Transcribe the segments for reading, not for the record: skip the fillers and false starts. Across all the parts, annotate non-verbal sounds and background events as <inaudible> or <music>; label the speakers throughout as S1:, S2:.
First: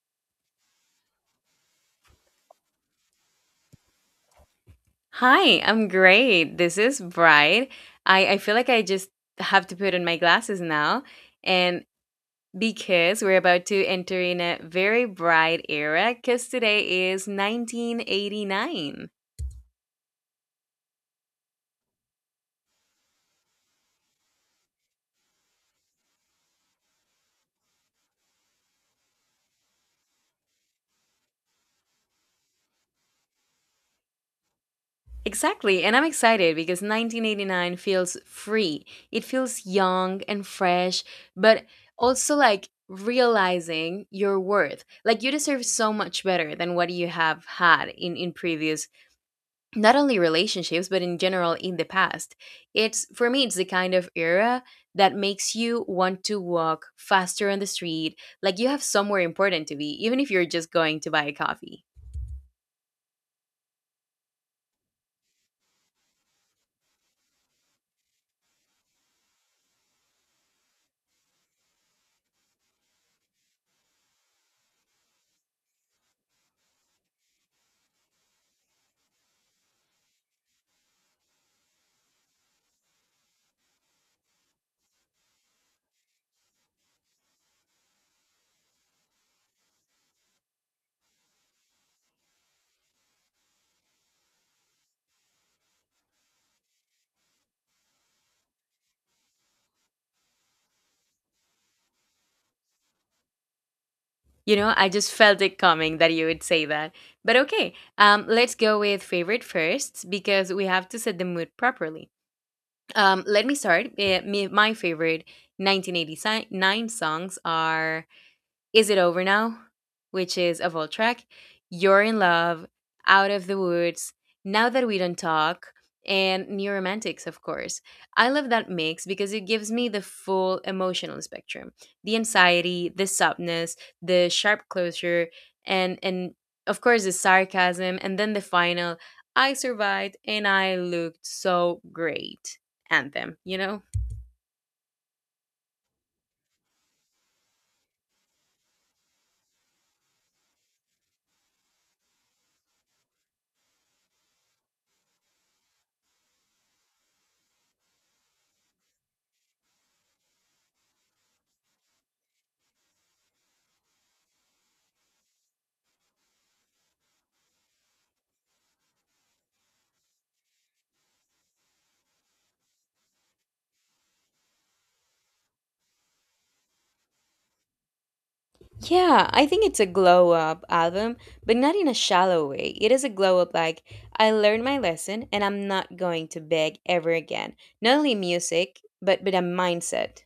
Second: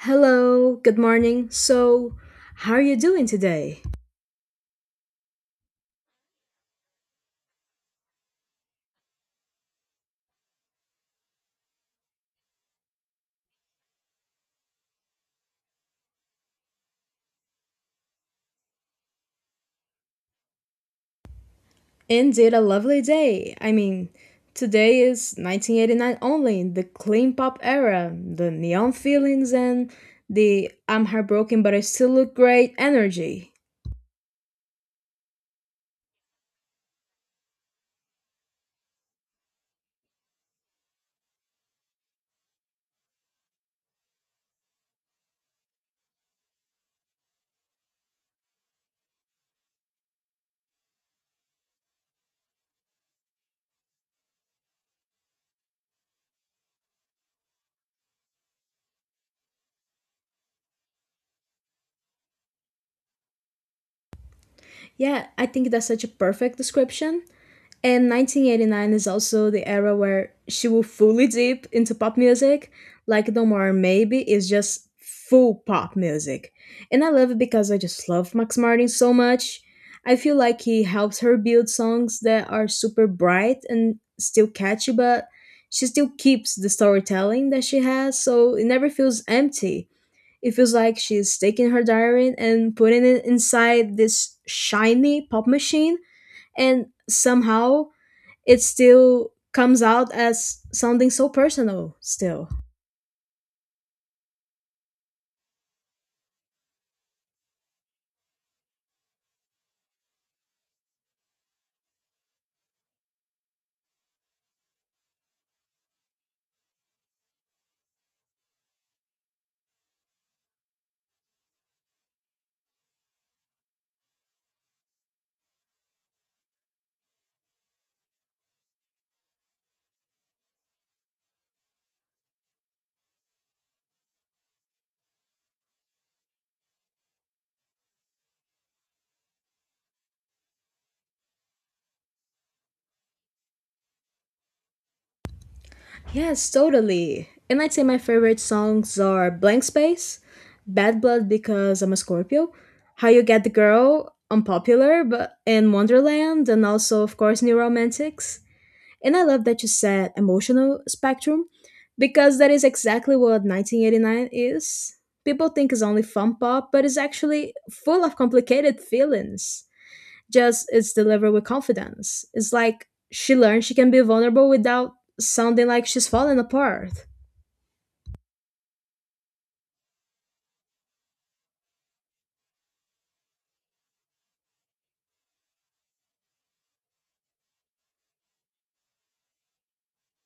S1: Hello, good morning. So, how are you doing today?
S2: Hi, I'm great. This is Bright. I feel like I just have to put on my glasses now. And because we're about to enter in a very bright era, because today is 1989.
S1: Indeed, a lovely day. I mean, today is 1989 only, the clean pop era, the neon feelings, and the I'm heartbroken but I still look great energy.
S2: Exactly. And I'm excited because 1989 feels free. It feels young and fresh, but also like realizing your worth. Like you deserve so much better than what you have had in previous not only relationships but in general in the past, it's for me, it's the kind of era that makes you want to walk faster on the street like you have somewhere important to be even if you're just going to buy a coffee.
S1: Yeah, I think that's such a perfect description. And 1989 is also the era where she will fully dip into pop music. Like Don't Worry Maybe is just full pop music. And I love it because I just love Max Martin so much. I feel like he helps her build songs that are super bright and still catchy, but she still keeps the storytelling that she has, so it never feels empty. It feels like she's taking her diary and putting it inside this shiny pop machine, and somehow it still comes out as sounding so personal still.
S2: You know, I just felt it coming that you would say that, but okay. Let's go with favorite first because we have to set the mood properly. Let me start. My favorite 1989 songs are Is It Over Now, which is a vault track, You're in Love, Out of the Woods, Now That We Don't Talk, and New Romantics, of course. I love that mix because it gives me the full emotional spectrum, the anxiety, the softness, the sharp closure, and of course, the sarcasm, and then the final I survived and I looked so great anthem, you know?
S1: Yes, totally. And I'd say my favorite songs are Blank Space, Bad Blood because I'm a Scorpio, How You Get the Girl, Unpopular, but in Wonderland, and also of course New Romantics. And I love that you said emotional spectrum because that is exactly what 1989 is. People think it's only fun pop, but it's actually full of complicated feelings. Just it's delivered with confidence. It's like she learned she can be vulnerable without sounding like she's falling apart.
S2: Yeah, I think it's a glow up album, but not in a shallow way. It is a glow up like I learned my lesson and I'm not going to beg ever again. Not only music, but a mindset.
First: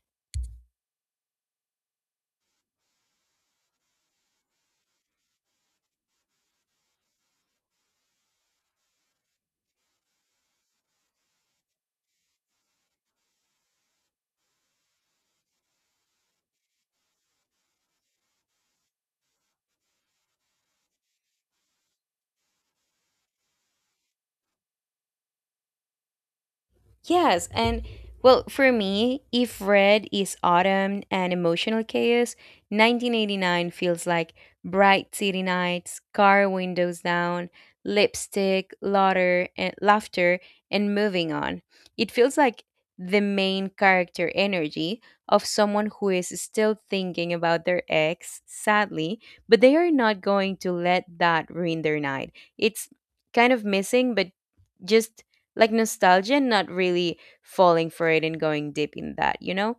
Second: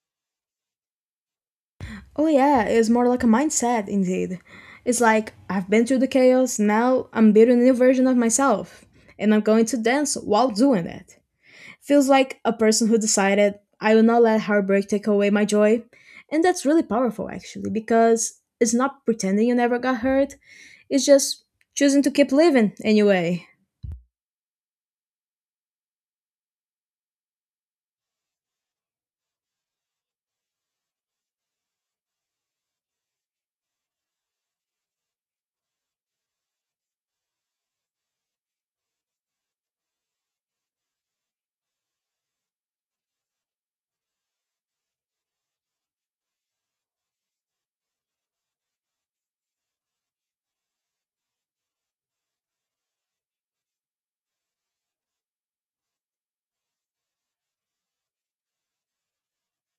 S1: Oh yeah, it's more like a mindset indeed. It's like I've been through the chaos, now I'm building a new version of myself and I'm going to dance while doing it. Feels like a person who decided I will not let heartbreak take away my joy. And that's really powerful actually because it's not pretending you never got hurt. It's just choosing to keep living anyway.
S2: Yes, and well, for me, if Red is autumn and emotional chaos, 1989 feels like bright city nights, car windows down, lipstick, laughter, and laughter, and moving on. It feels like the main character energy of someone who is still thinking about their ex, sadly, but they are not going to let that ruin their night. It's kind of missing, but just like nostalgia and not really falling for it and going deep in that, you know?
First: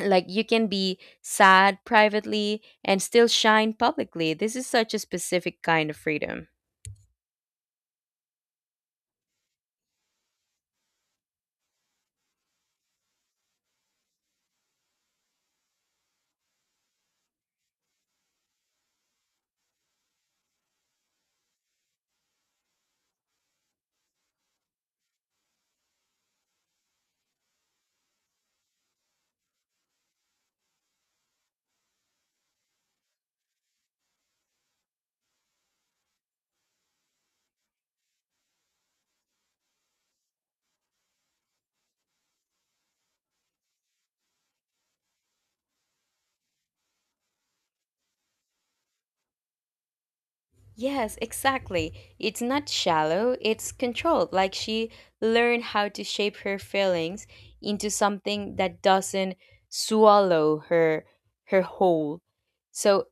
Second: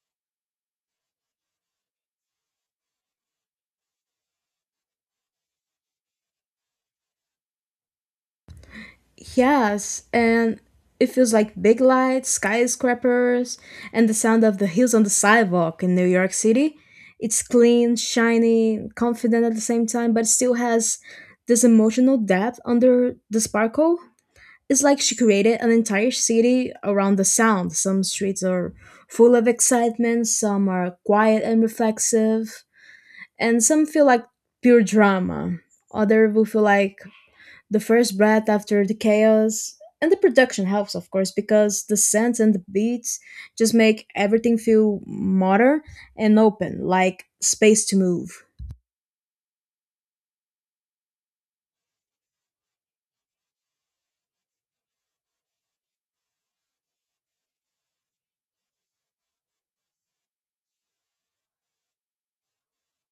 S2: Like you can be sad privately and still shine publicly. This is such a specific kind of freedom.
S1: Yes, and it feels like big lights, skyscrapers, and the sound of the heels on the sidewalk in New York City. It's clean, shiny, confident at the same time, but still has this emotional depth under the sparkle. It's like she created an entire city around the sound. Some streets are full of excitement, some are quiet and reflexive, and some feel like pure drama. Other will feel like the first breath after the chaos. And the production helps, of course, because the scents and the beats just make everything feel modern and open, like space to move.
S2: Yes, exactly. It's not shallow, it's controlled. Like she learned how to shape her feelings into something that doesn't swallow her whole. So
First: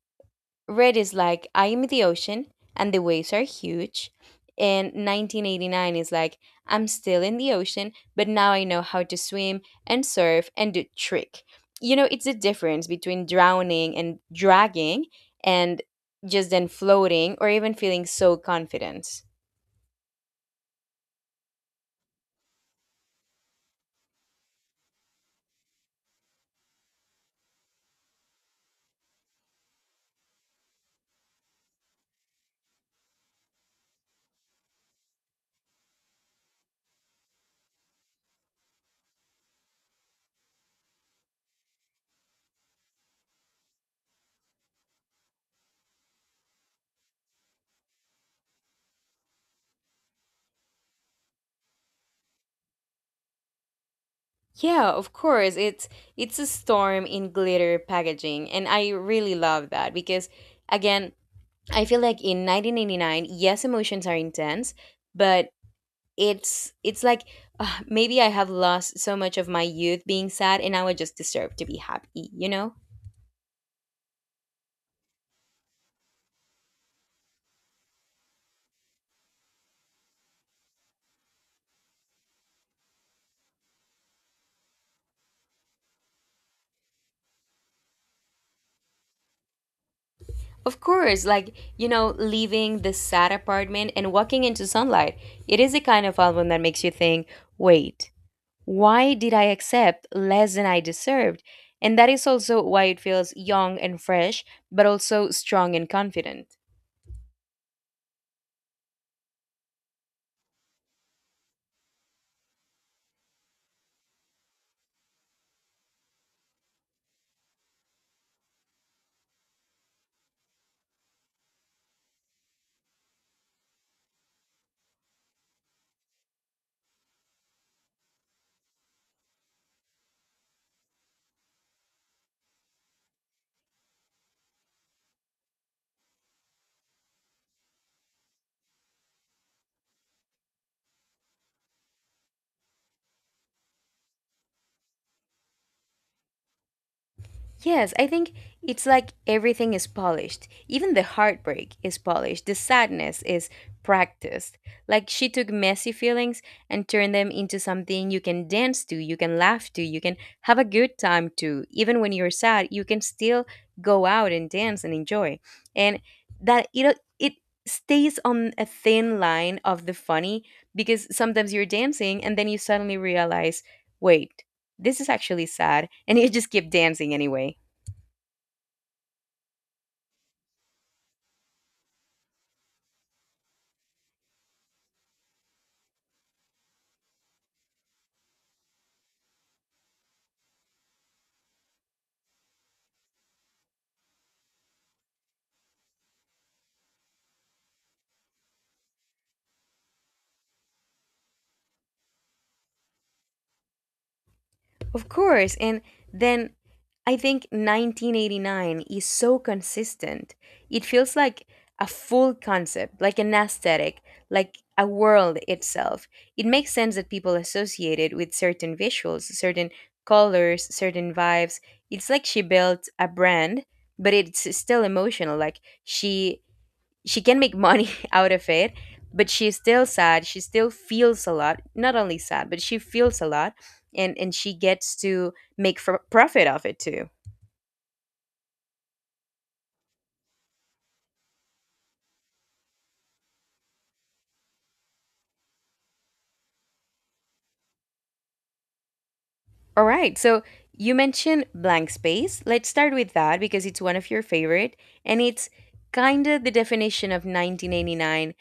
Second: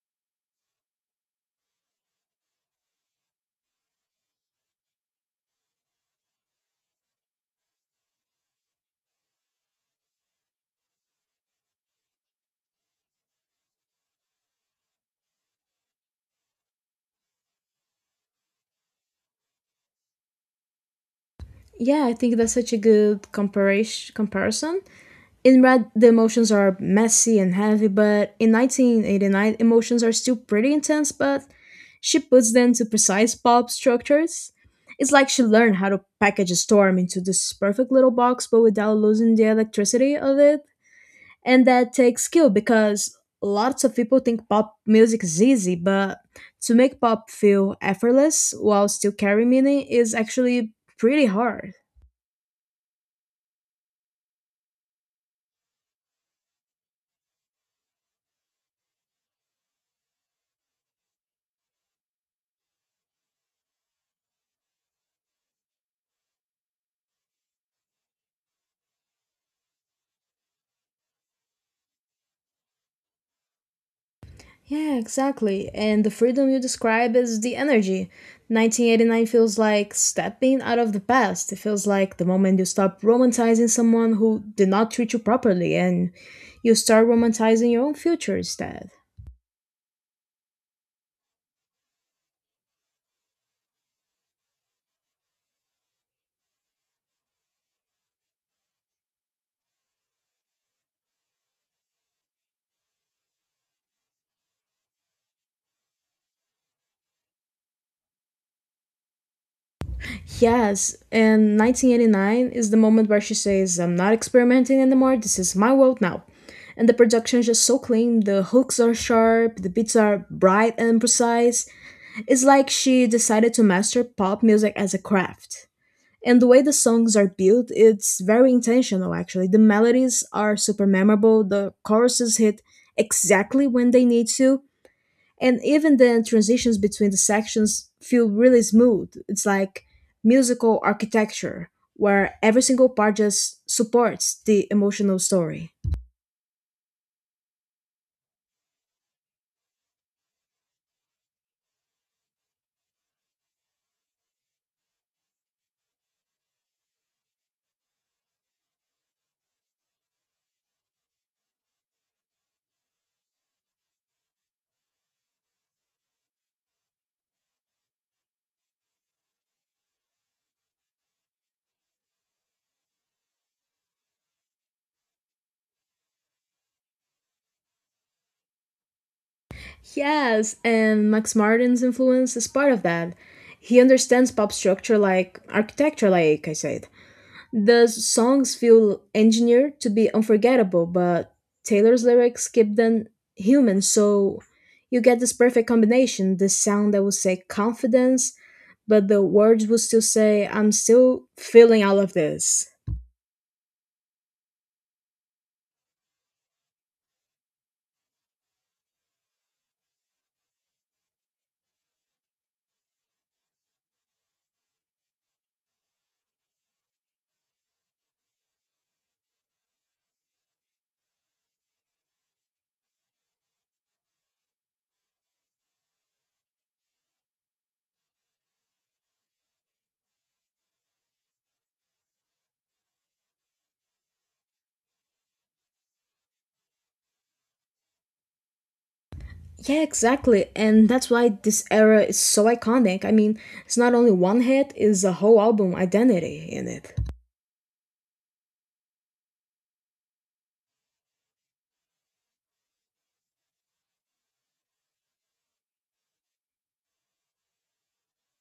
S2: Red is like I am the ocean and the waves are huge. And 1989 is like I'm still in the ocean, but now I know how to swim and surf and do trick. You know, it's the difference between drowning and dragging and just then floating or even feeling so confident.
S1: Yeah, I think that's such a good comparation. Comparison. In Red, the emotions are messy and heavy, but in 1989, emotions are still pretty intense, but she puts them to precise pop structures. It's like she learned how to package a storm into this perfect little box, but without losing the electricity of it. And that takes skill because lots of people think pop music is easy, but to make pop feel effortless while still carrying meaning is actually pretty hard.
S2: Yeah, of course. It's a storm in glitter packaging and I really love that because again, I feel like in 1989, yes, emotions are intense, but it's like maybe I have lost so much of my youth being sad and now I just deserve to be happy, you know?
S1: Yeah, exactly. And the freedom you describe is the energy. 1989 feels like stepping out of the past. It feels like the moment you stop romanticizing someone who did not treat you properly and you start romanticizing your own future instead.
S2: Of course, like, you know, leaving the sad apartment and walking into sunlight. It is a kind of album that makes you think, wait, why did I accept less than I deserved? And that is also why it feels young and fresh but also strong and confident.
S1: Yes, and 1989 is the moment where she says, I'm not experimenting anymore, this is my world now. And the production is just so clean, the hooks are sharp, the beats are bright and precise. It's like she decided to master pop music as a craft. And the way the songs are built, it's very intentional actually. The melodies are super memorable, the choruses hit exactly when they need to, and even the transitions between the sections feel really smooth. It's like musical architecture where every single part just supports the emotional story.
S2: Yes, I think it's like everything is polished. Even the heartbreak is polished. The sadness is practiced. Like she took messy feelings and turned them into something you can dance to, you can laugh to, you can have a good time to. Even when you're sad, you can still go out and dance and enjoy. And that it stays on a thin line of the funny because sometimes you're dancing and then you suddenly realize, wait, this is actually sad, and you just keep dancing anyway.
S1: Yes, and Max Martin's influence is part of that. He understands pop structure like architecture, like I said. The songs feel engineered to be unforgettable, but Taylor's lyrics keep them human, so you get this perfect combination, the sound that will say confidence, but the words will still say, I'm still feeling all of this.
S2: Of course. And then I think 1989 is so consistent. It feels like a full concept, like an aesthetic, like a world itself. It makes sense that people associate it with certain visuals, certain colors, certain vibes. It's like she built a brand, but it's still emotional. Like she can make money <laughs> out of it, but she's still sad, she still feels a lot, not only sad, but she feels a lot, and she gets to make profit of it too.
S1: Yeah, exactly. And that's why this era is so iconic. I mean, it's not only one hit, it's a whole album identity in it.
S2: All right, so you mentioned Blank Space, let's start with that because it's one of your favorite and it's kind of the definition of 1989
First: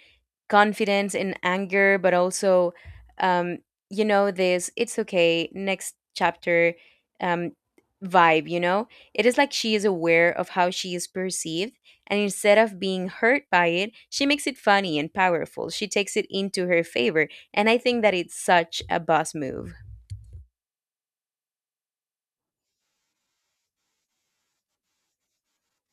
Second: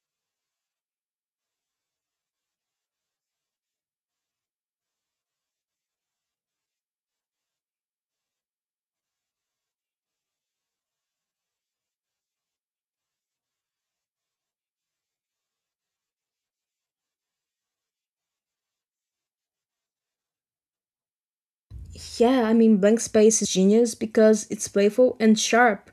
S2: confidence and anger, but also, um, you know, this, it's okay, next chapter, um, vibe, you know? It is like she is aware of how she is perceived. And instead of being hurt by it, she makes it funny and powerful. She takes it into her favor. And I think that it's such a boss move.
S1: Yeah, I mean, Blank Space is genius because it's playful and sharp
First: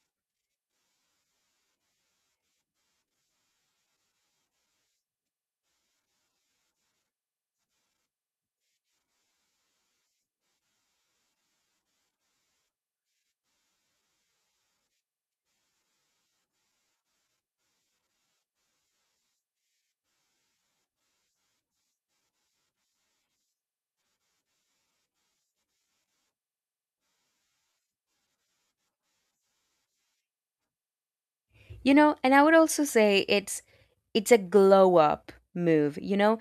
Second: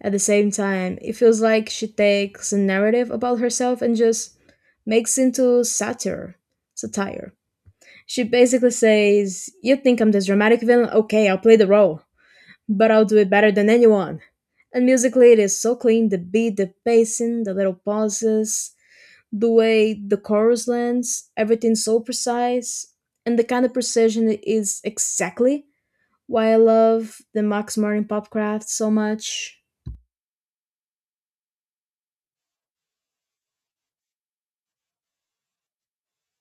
S1: at the same time. It feels like she takes a narrative about herself and just makes into satire. Satire. She basically says, "You think I'm this dramatic villain? Okay, I'll play the role, but I'll do it better than anyone." And musically, it is so clean. The beat, the pacing, the little pauses, the way the chorus lands, everything's so precise, and the kind of precision is exactly why I love the Max Martin Popcraft so much.
S2: You know, and I would also say it's a glow up move. You know,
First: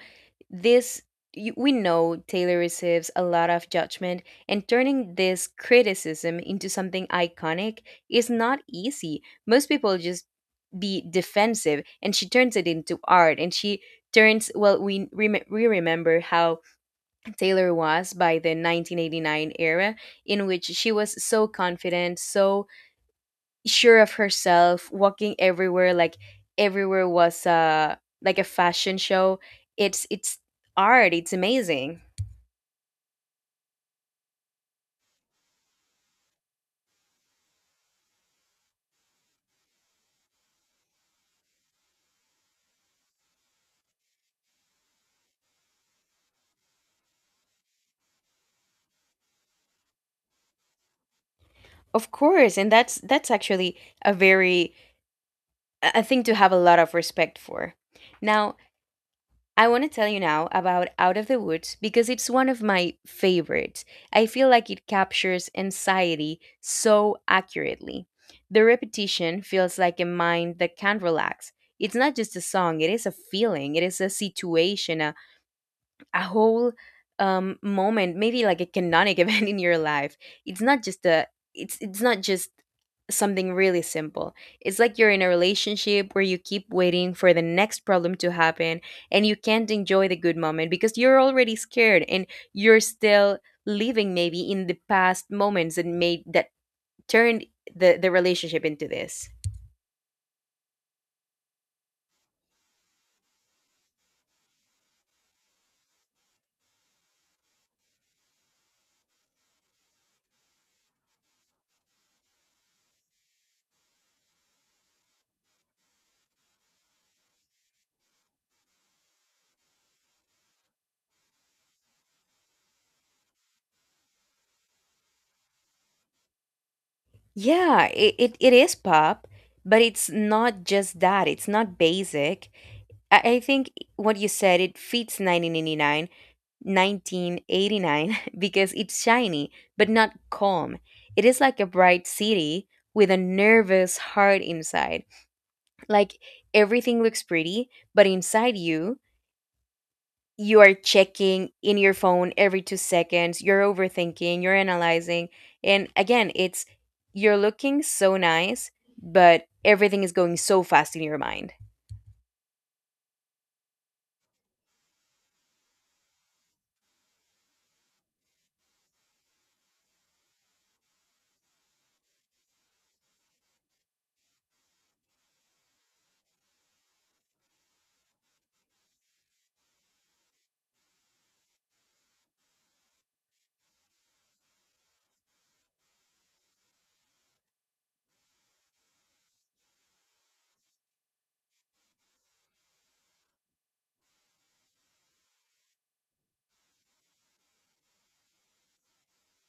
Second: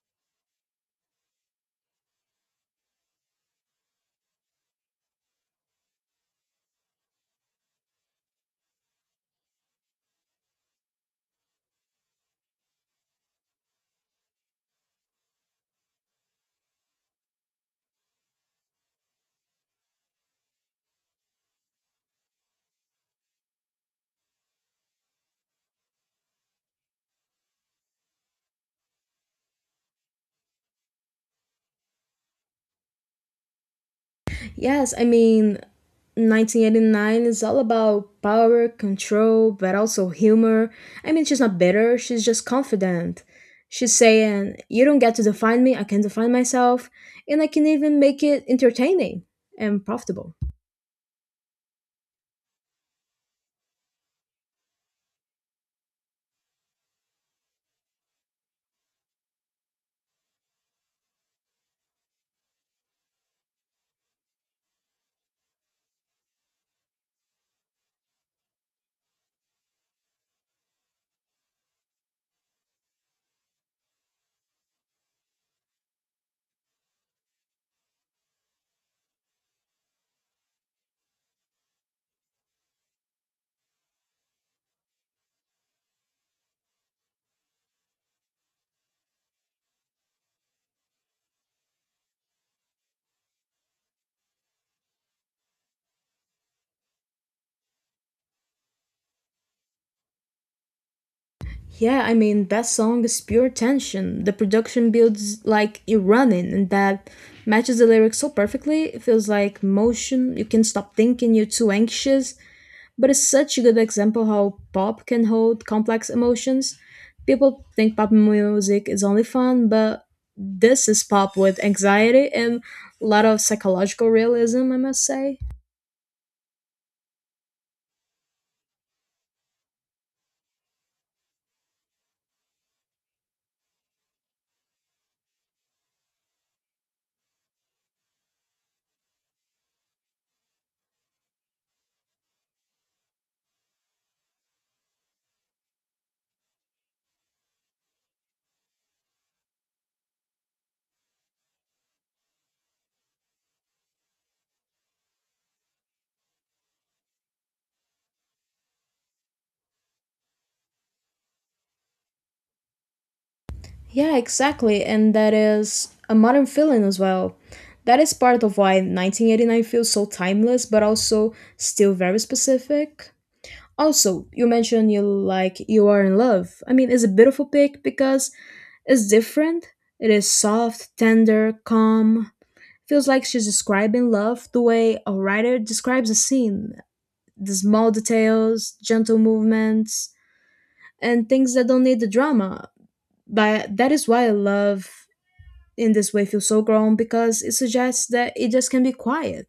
S2: this, you, we know Taylor receives a lot of judgment, and turning this criticism into something iconic is not easy. Most people just be defensive, and she turns it into art, and she turns, well, we we remember how Taylor was by the 1989 era in which she was so confident, so sure of herself, walking everywhere, like everywhere was like a fashion show. It's art, it's amazing.
S1: Yes, I mean, 1989 is all about power, control, but also humor. I mean, she's not bitter, she's just confident. She's saying, You don't get to define me, I can define myself, and I can even make it entertaining and profitable.
S2: Of course, and that's actually a very a thing to have a lot of respect for. Now, I want to tell you now about Out of the Woods because it's one of my favorites. I feel like it captures anxiety so accurately. The repetition feels like a mind that can't relax. It's not just a song, it is a feeling, it is a situation, a whole moment, maybe like a canonic <laughs> event in your life. It's not just a, it's not just something really simple. It's like you're in a relationship where you keep waiting for the next problem to happen and you can't enjoy the good moment because you're already scared and you're still living maybe in the past moments that made that turned the relationship into this.
S1: Yeah, I mean, that song is pure tension. The production builds like you're running, and that matches the lyrics so perfectly. It feels like motion. You can stop thinking you're too anxious, but it's such a good example how pop can hold complex emotions. People think pop music is only fun, but this is pop with anxiety and a lot of psychological realism, I must say.
S2: Yeah, it is pop, but it's not just that. It's not basic. I think what you said, it fits 1989 <laughs> because it's shiny, but not calm. It is like a bright city with a nervous heart inside. Like everything looks pretty, but inside you, you are checking in your phone every 2 seconds, you're overthinking, you're analyzing. And again, it's you're looking so nice, but everything is going so fast in your mind.
S1: Yeah, exactly. And that is a modern feeling as well. That is part of why 1989 feels so timeless, but also still very specific. Also, you mentioned you like You Are in Love. I mean, it's a beautiful pick because it's different. It is soft, tender, calm. Feels like she's describing love the way a writer describes a scene, the small details, gentle movements, and things that don't need the drama. But that is why I love in this way feel so grown because it suggests that it just can be quiet.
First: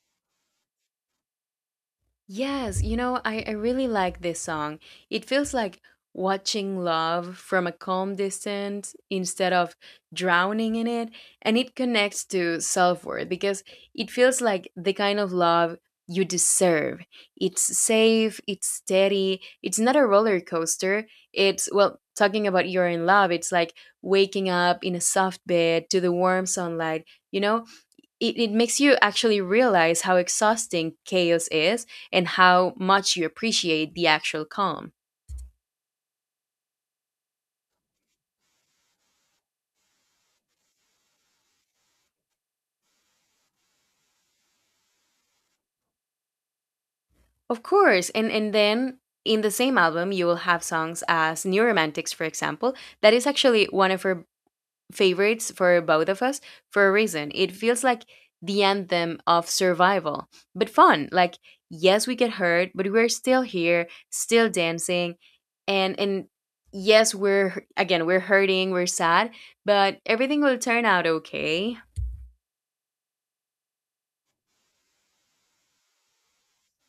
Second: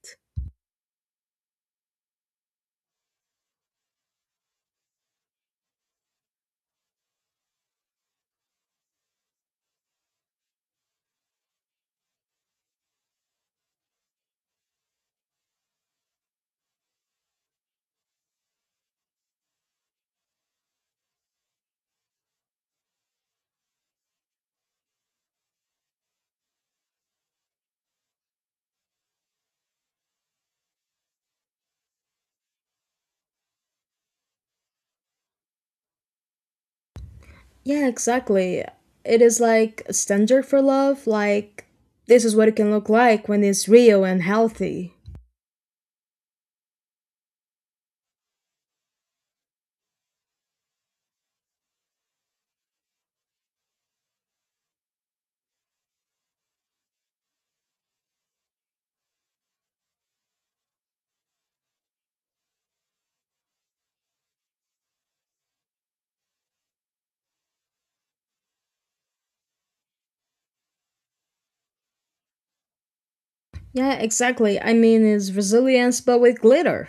S2: Yes, you know, I really like this song. It feels like watching love from a calm distance instead of drowning in it. And it connects to self worth because it feels like the kind of love you deserve. It's safe, it's steady, it's not a roller coaster. It's, well, talking about You're in Love, it's like waking up in a soft bed to the warm sunlight, you know? It makes you actually realize how exhausting chaos is and how much you appreciate the actual calm.
S1: Yeah, exactly. It is like a standard for love, like this is what it can look like when it's real and healthy.
S2: Of course, and then in the same album, you will have songs as New Romantics, for example. That is actually one of her favorites for both of us for a reason. It feels like the anthem of survival, but fun. Like, yes, we get hurt, but we're still here, still dancing, and yes, we're again, we're hurting, we're sad, but everything will turn out okay.
S1: Yeah, exactly. I mean, it's resilience but with glitter.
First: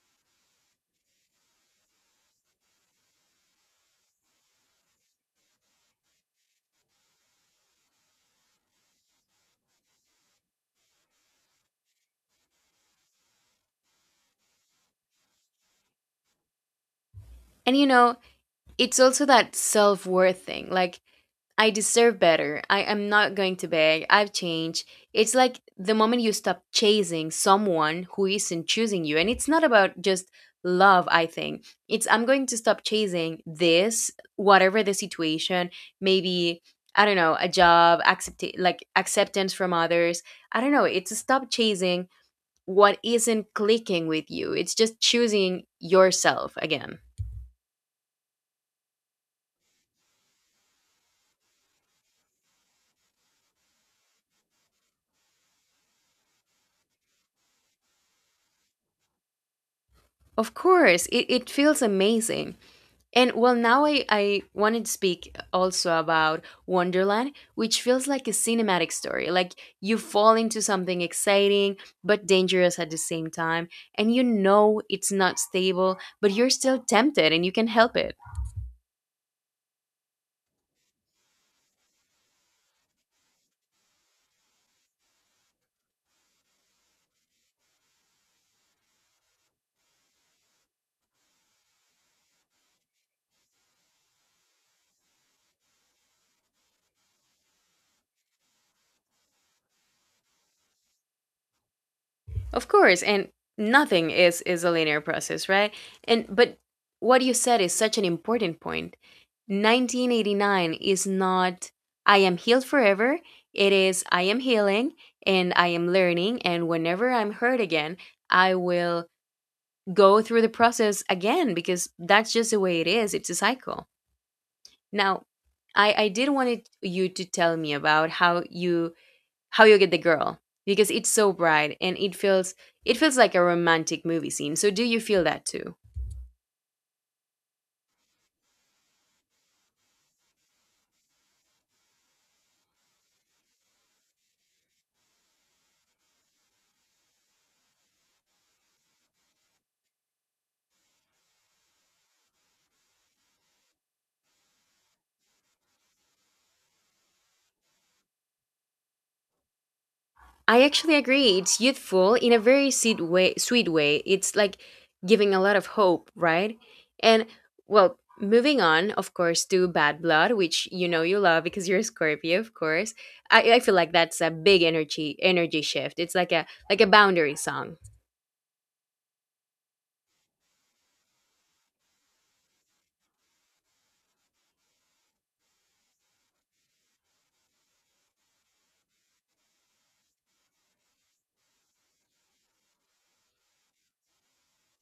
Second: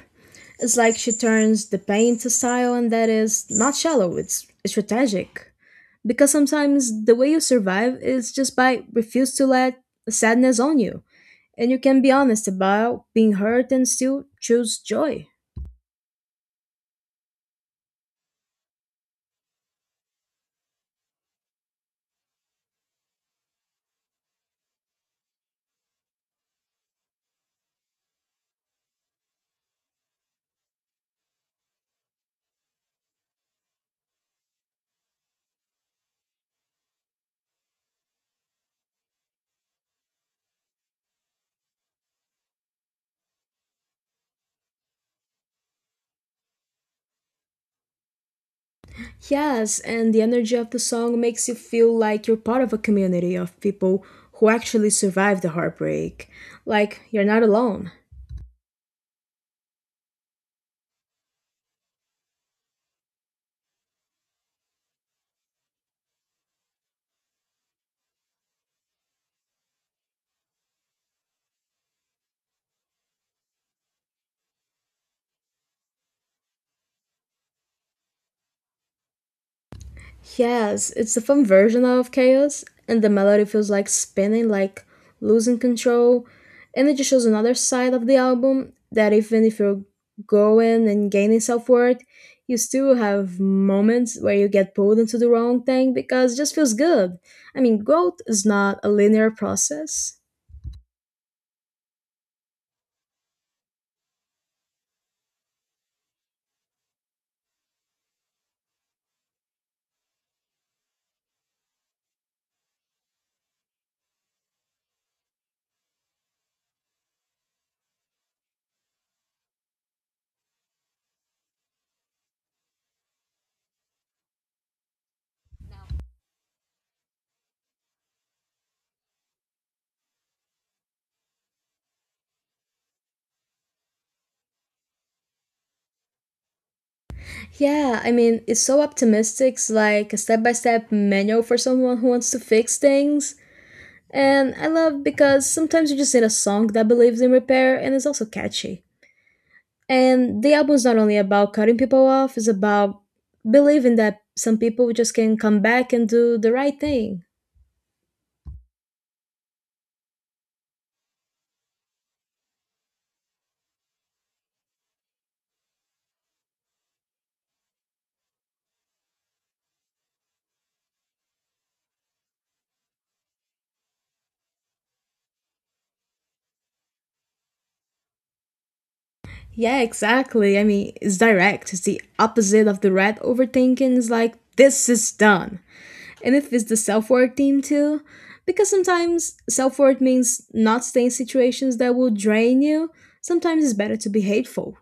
S1: It's like she turns the pain to style, and that is not shallow, it's strategic. Because sometimes the way you survive is just by refuse to let sadness on you. And you can be honest about being hurt and still choose joy.
S2: And you know, it's also that self worth thing. Like I deserve better. I am not going to beg. I've changed. It's like the moment you stop chasing someone who isn't choosing you. And it's not about just love, I think. It's I'm going to stop chasing this, whatever the situation, maybe, I don't know, a job, accept like acceptance from others. I don't know. It's stop chasing what isn't clicking with you. It's just choosing yourself again.
S1: Yes, and the energy of the song makes you feel like you're part of a community of people who actually survived the heartbreak. Like you're not alone.
S2: Of course, it feels amazing. And well, now I wanted to speak also about Wonderland, which feels like a cinematic story. Like you fall into something exciting but dangerous at the same time, and you know it's not stable, but you're still tempted and you can help it.
S1: Yes, it's a fun version of Chaos, and the melody feels like spinning, like losing control. And it just shows another side of the album that even if you're going and gaining self worth, you still have moments where you get pulled into the wrong thing because it just feels good. I mean, growth is not a linear process.
S2: Of course, and nothing is a linear process, right? And but what you said is such an important point, 1989 is not I am healed forever. It is I am healing and I am learning. And whenever I'm hurt again, I will go through the process again because that's just the way it is. It's a cycle. Now, I did wanted you to tell me about how you get the girl because it's so bright and it feels, it feels like a romantic movie scene. So do you feel that too?
S1: Yeah, I mean, it's so optimistic. It's like a step by step manual for someone who wants to fix things. And I love because sometimes you just need a song that believes in repair and is also catchy. And the album's not only about cutting people off, it's about believing that some people just can come back and do the right thing.
S2: I actually agree. It's youthful in a very sweet way. Sweet way. It's like giving a lot of hope, right? And well, moving on, of course, to Bad Blood, which you know you love because you're a Scorpio, of course. I feel like that's a big energy shift. It's like a boundary song.
S1: Yeah, exactly. I mean, it's direct. It's the opposite of the red overthinking. It's like, this is done. And if it's the self work theme too, because sometimes self work means not staying in situations that will drain you, sometimes it's better to be hateful.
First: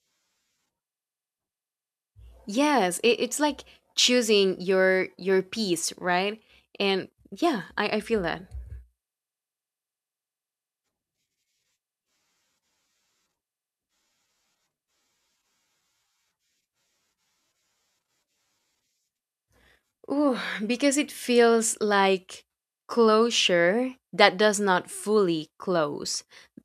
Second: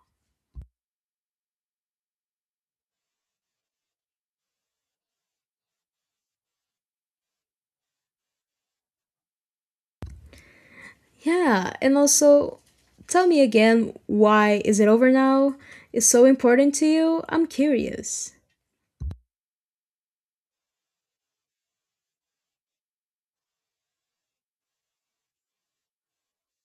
S2: Yes, it's like choosing your piece, right? And yeah, I feel that.
S1: Yeah, and also tell me again why is it over now is so important to you? I'm curious.
S2: Ooh, because it feels like closure that does not fully close.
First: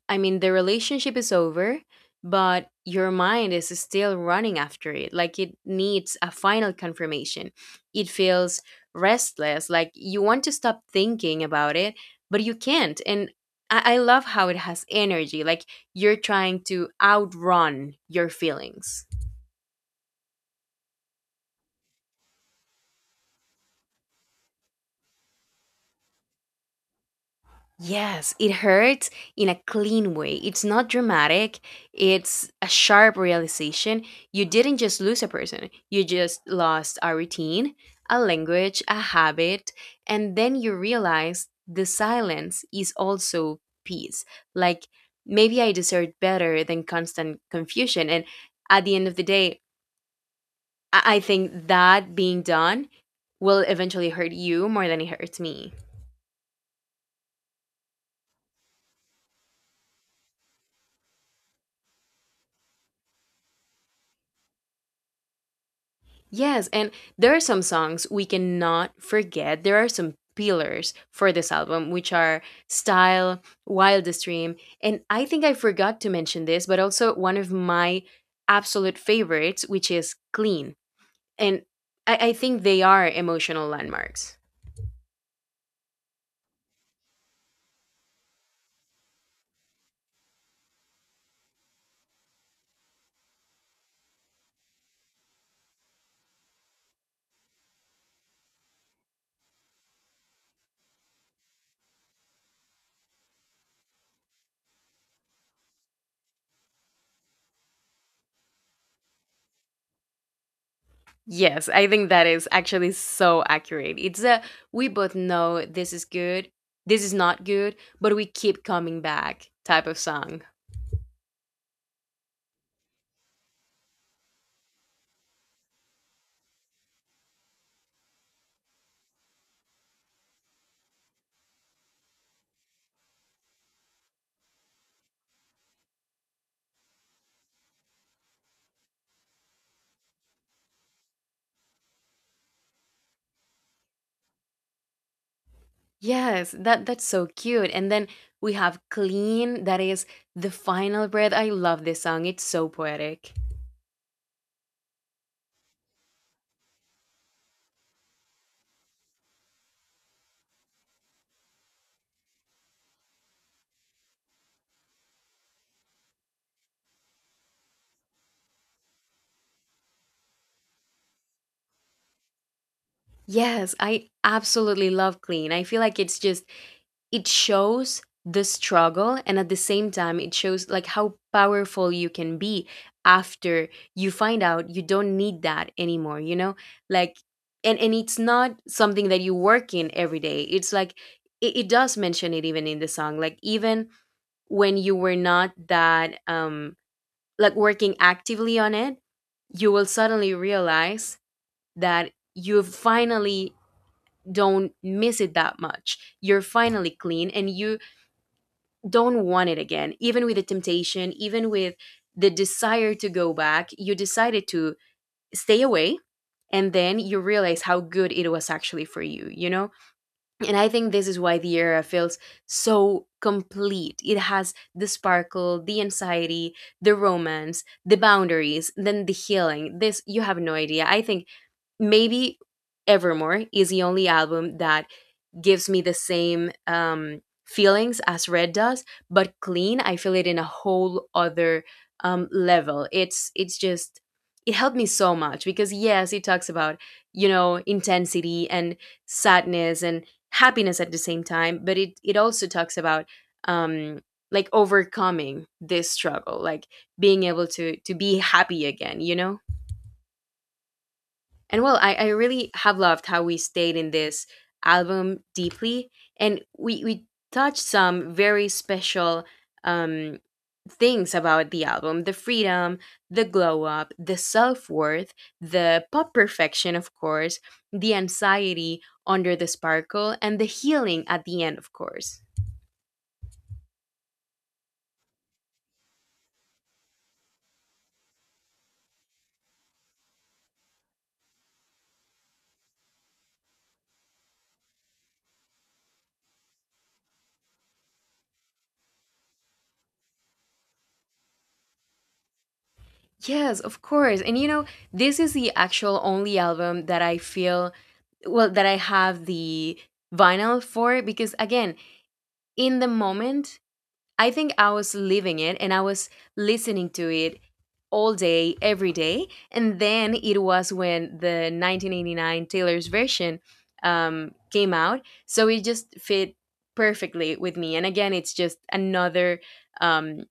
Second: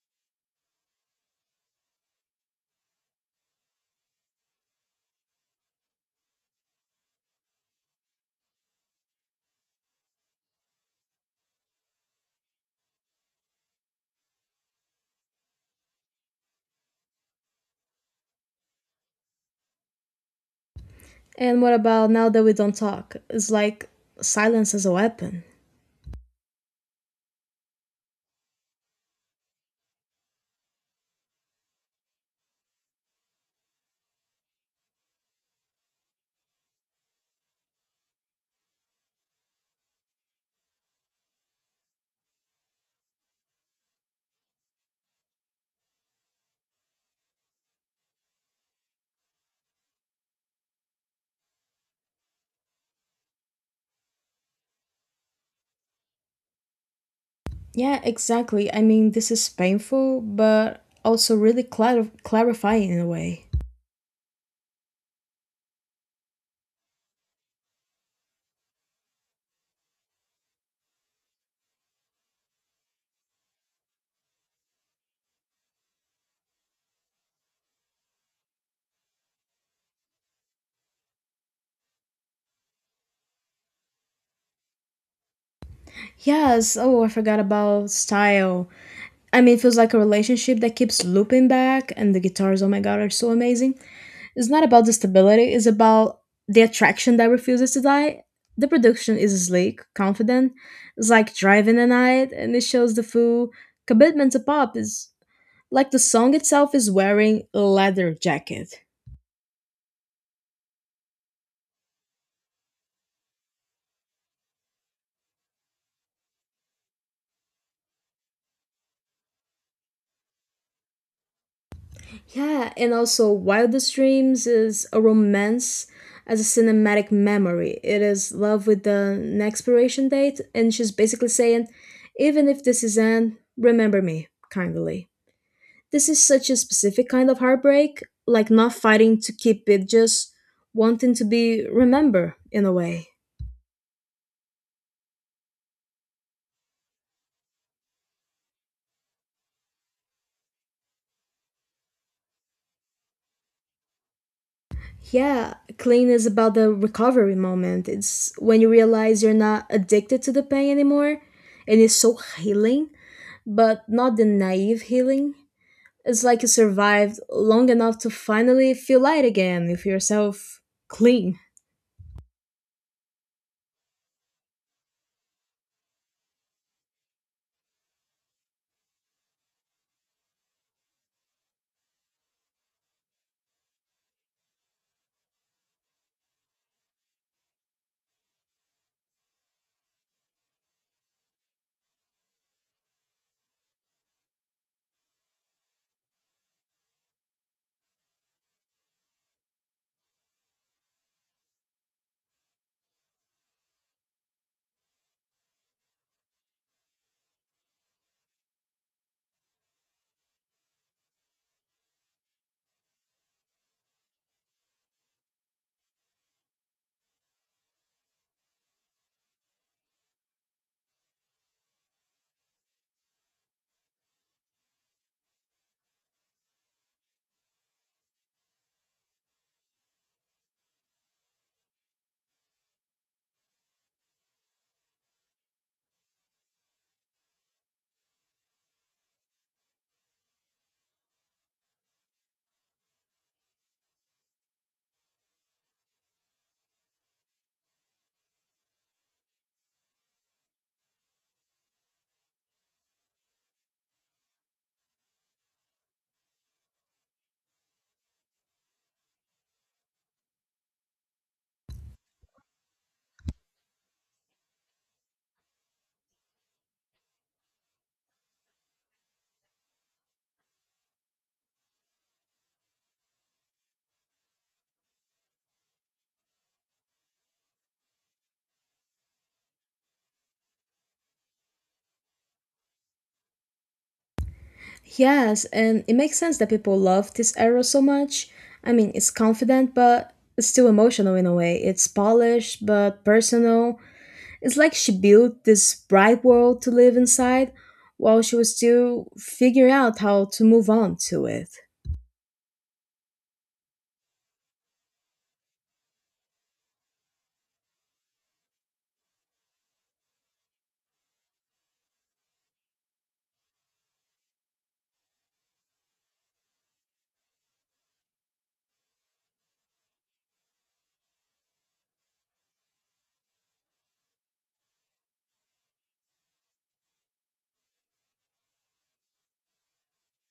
S2: I mean, the relationship is over, but your mind is still running after it. Like it needs a final confirmation. It feels restless. Like you want to stop thinking about it, but you can't. And I love how it has energy. Like you're trying to outrun your feelings.
S1: And what about now that we don't talk? It's like silence as a weapon.
S2: Yes, it hurts in a clean way. It's not dramatic. It's a sharp realization. You didn't just lose a person, you just lost a routine, a language, a habit. And then you realize the silence is also peace. Like maybe I deserve better than constant confusion. And at the end of the day, I think that being done will eventually hurt you more than it hurts me.
S1: Yeah, exactly. I mean, this is painful, but also really clarifying in a way.
S2: Yes, and there are some songs we cannot forget. There are some pillars for this album, which are Style, Wildest Dream, and I think I forgot to mention this, but also one of my absolute favorites, which is Clean. And I think they are emotional landmarks.
S1: Yes, oh, I forgot about style. I mean, it feels like a relationship that keeps looping back, and the guitars, oh my god, are so amazing. It's not about the stability, it's about the attraction that refuses to die. The production is sleek, confident. It's like driving a night, and it shows the full commitment to pop. Is like the song itself is wearing a leather jacket.
S2: Yes, I think that is actually so accurate. It's a we both know this is good, this is not good, but we keep coming back type of song.
S1: Yeah, and also Wildest Dreams is a romance as a cinematic memory. It is love with an expiration date, and she's basically saying, even if this is end, remember me, kindly. This is such a specific kind of heartbreak, like not fighting to keep it, just wanting to be remembered in a way.
S2: Yes, that's so cute. And then we have Clean, that is the final breath. I love this song. It's so poetic.
S1: Yeah, clean is about the recovery moment. It's when you realize you're not addicted to the pain anymore, and it's so healing but not the naive healing. It's like you survived long enough to finally feel light again with yourself clean.
S2: Yes, I absolutely love Clean. I feel like it's just it shows the struggle and at the same time it shows like how powerful you can be after you find out you don't need that anymore, Like and it's not something that you work in every day. It's like it does mention it even in the song. Like even when you were not that like working actively on it, you will suddenly realize that you finally don't miss it that much. You're finally clean and you don't want it again, even with the temptation, even with the desire to go back. You decided to stay away, and then you realize how good it was actually for you you know And I think this is why the era feels so complete. It has the sparkle, the anxiety, the romance, the boundaries, then the healing. This, you have no idea. I think maybe Evermore is the only album that gives me the same feelings as red does, but clean, I feel it in a whole other level. It's just it helped me so much because yes, it talks about intensity and sadness and happiness at the same time, but it also talks about um, like overcoming this struggle, like being able to be happy again, And well, I really have loved how we stayed in this album deeply. And we touched some very special um, things about the album, the freedom, the glow up, the self worth, the pop perfection, of course, the anxiety under the sparkle, and the healing at the end, of course.
S1: Yes, and it makes sense that people love this era so much. I mean, it's confident, but it's still emotional in a way. It's polished, but personal. It's like she built this bright world to live inside while she was still figuring out how to move on to it.
S2: Yes, of course. And you know, this is the actual only album that I feel well that I have the vinyl for, because again in the moment, I think I was living it and I was listening to it all day, every day. And then it was when the 1989 Taylor's version came out. So it just fit perfectly with me. And again, it's just another um,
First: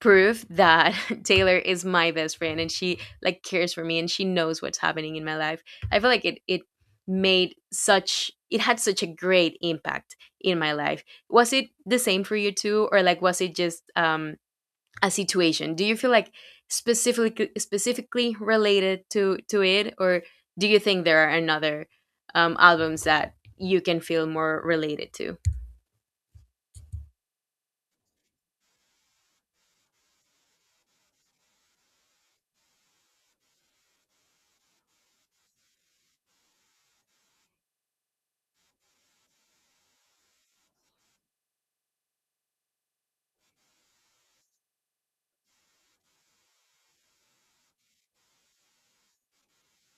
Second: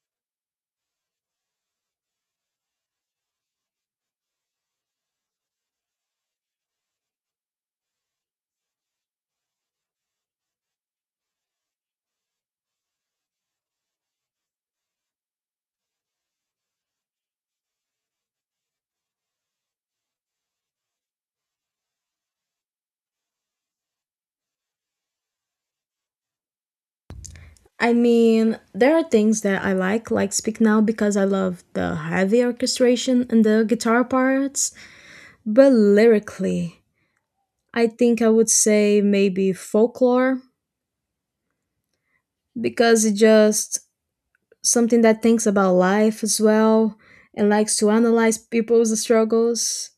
S2: proof that <laughs> Taylor is my best friend and she like cares for me and she knows what's happening in my life. I feel like it made such it had such a great impact in my life. Was it the same for you too, or like was it just a situation? Do you feel like specifically related to it, or do you think there are another albums that you can feel more related to?
S1: I mean, there are things that I like Speak Now, because I love the heavy orchestration and the guitar parts. But lyrically, I think I would say maybe folklore, because it's just something that thinks about life as well and likes to analyze people's struggles.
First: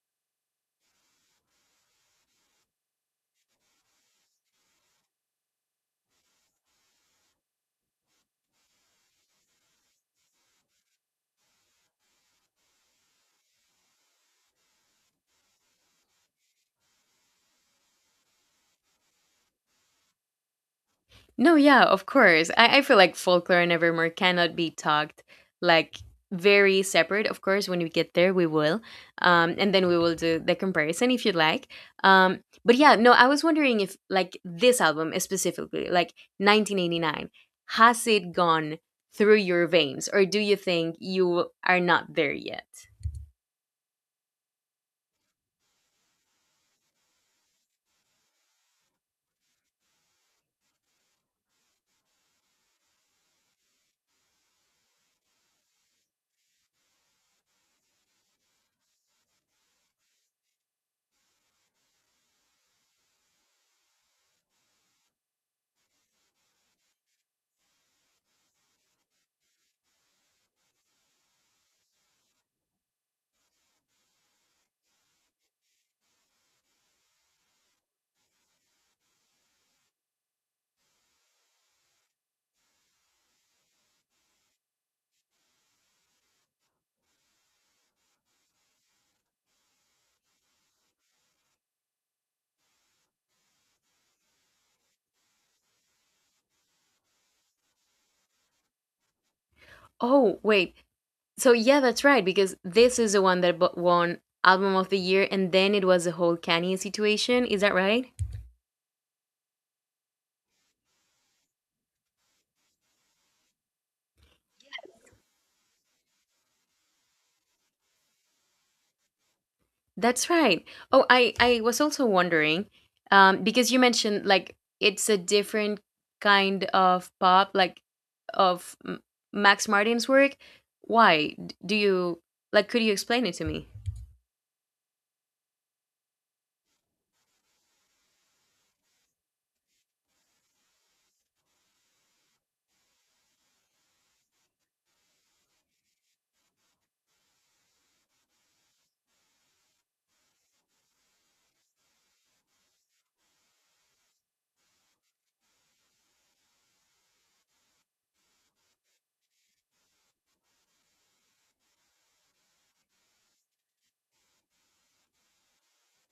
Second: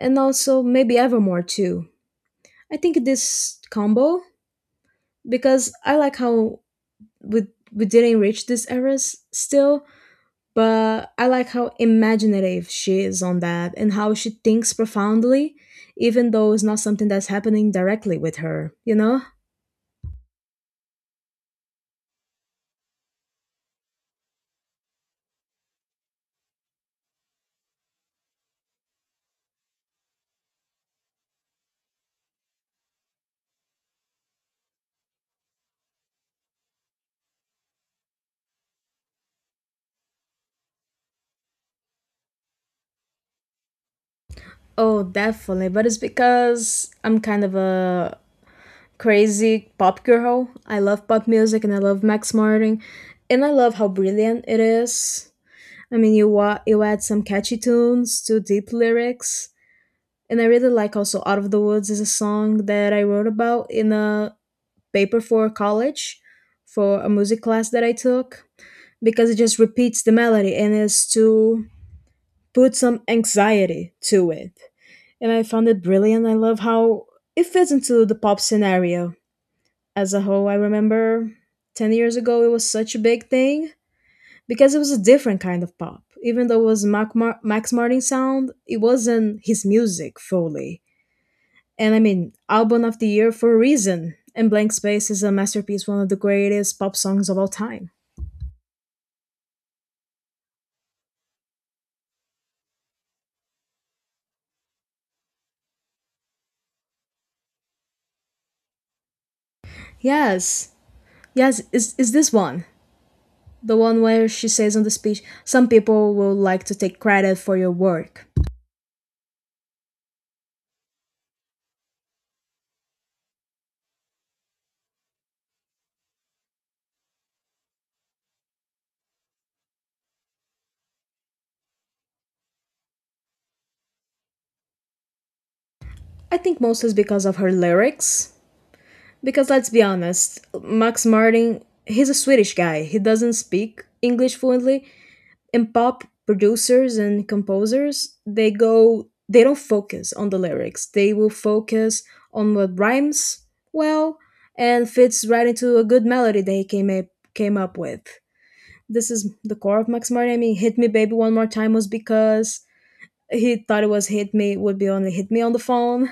S1: And also maybe Evermore too. I think this combo, because I like how we, we didn't reach these eras still, but I like how imaginative she is on that and how she thinks profoundly, even though it's not something that's happening directly with her, you know?
S2: No, yeah, of course. I feel like folklore and Evermore cannot be talked like very separate. Of course, when we get there, we will. And then we will do the comparison if you'd like. But yeah, no, I was wondering if like this album specifically, like 1989, has it gone through your veins, or do you think you are not there yet?
S1: Oh, definitely. But it's because I'm kind of a crazy pop girl. I love pop music and I love Max Martin, and I love how brilliant it is. I mean, you you add some catchy tunes to deep lyrics, and I really like also "Out of the Woods" is a song that I wrote about in a paper for college for a music class that I took because it just repeats the melody and is to put some anxiety to it. And I found it brilliant. I love how it fits into the pop scenario as a whole. I remember 10 years ago it was such a big thing because it was a different kind of pop. Even though it was Max Martin sound, it wasn't his music fully. And I mean, album of the year for a reason. And Blank Space is a masterpiece, one of the greatest pop songs of all time.
S2: Oh, wait. So yeah, that's right, because this is the one that won album of the year and then it was the whole Kanye situation. Is that right?
S1: Yes, yes, is this one the one where she says on the speech, "Some people will like to take credit for your work."
S2: That's right. Oh, I was also wondering, because you mentioned like it's a different kind of pop, like of Max Martin's work. Do you like? Could you explain it to me?
S1: I think most is because of her lyrics. Because let's be honest, Max Martin, he's a Swedish guy. He doesn't speak English fluently, and pop producers and composers, they go, they don't focus on the lyrics. They will focus on what rhymes well and fits right into a good melody they came up with. This is the core of Max Martin. I mean, Hit Me Baby One More Time was because he thought it was hit me would be only hit me on the phone.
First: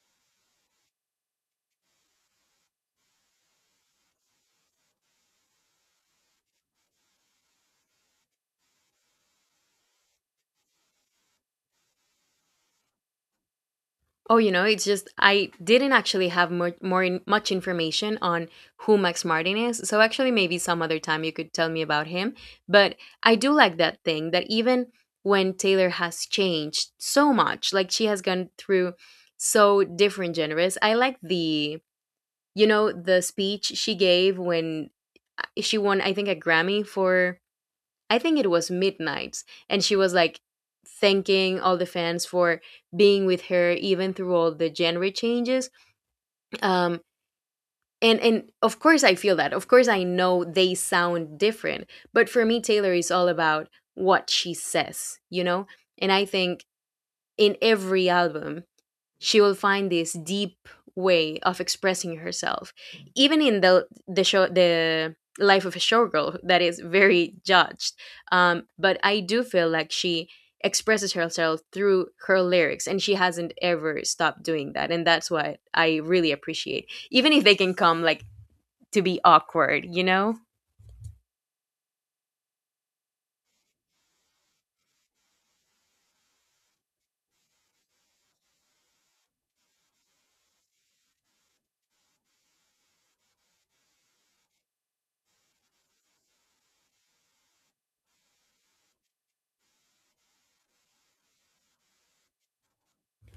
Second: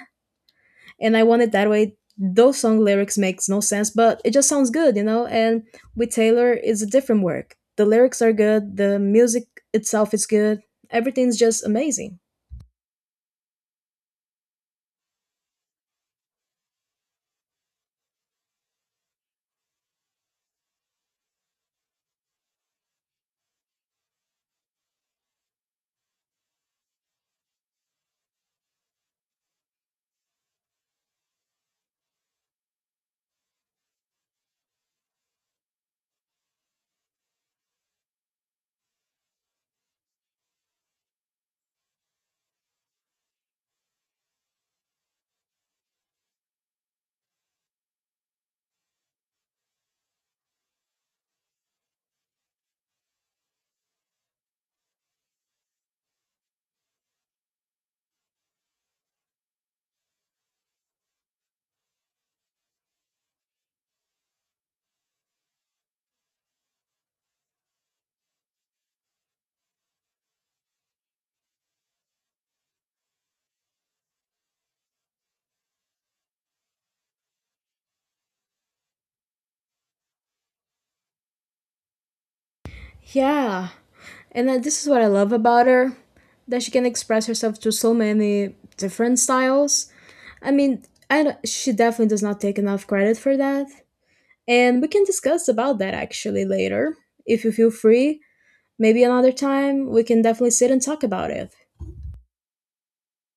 S1: And I Want It That Way. Those song lyrics makes no sense, but it just sounds good, you know. And with Taylor, it's a different work. The lyrics are good. The music itself is good. Everything's just amazing.
S2: Oh, you know, it's just I didn't actually have much information on who Max Martin is. So actually, maybe some other time you could tell me about him. But I do like that thing that even when Taylor has changed so much, like she has gone through so different genres, I like the the speech she gave when she won, I think, a Grammy for I think it was midnight, and she was like thanking all the fans for being with her even through all the genre changes. Um, and of course I feel that. Of course I know they sound different, but for me Taylor is all about what she says, you know. And I think in every album she will find this deep way of expressing herself even in the show the life of a showgirl that is very judged, but I do feel like she expresses herself through her lyrics and she hasn't ever stopped doing that, and that's what I really appreciate, even if they can come like to be awkward, you know.
S1: Yeah, and then this is what I love about her, that she can express herself through so many different styles. I mean, I don't- she definitely does not take enough credit for that. And we can discuss about that actually later. If you feel free, maybe another time we can definitely sit and talk about it.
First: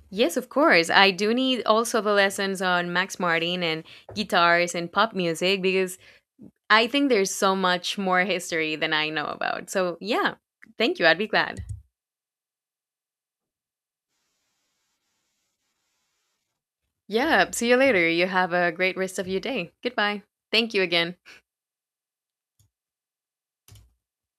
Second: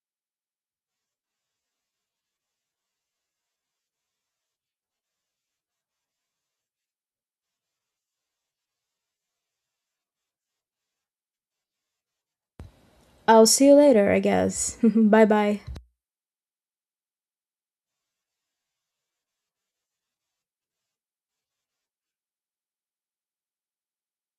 S2: Yes, of course, I do need also the lessons on Max Martin and guitars and pop music because I think there's so much more history than I know about. So, yeah, thank you. I'd be glad.
S1: I'll see you later, I guess. <laughs> Bye bye.
S2: Yeah, see you later. You have a great rest of your day. Goodbye. Thank you again.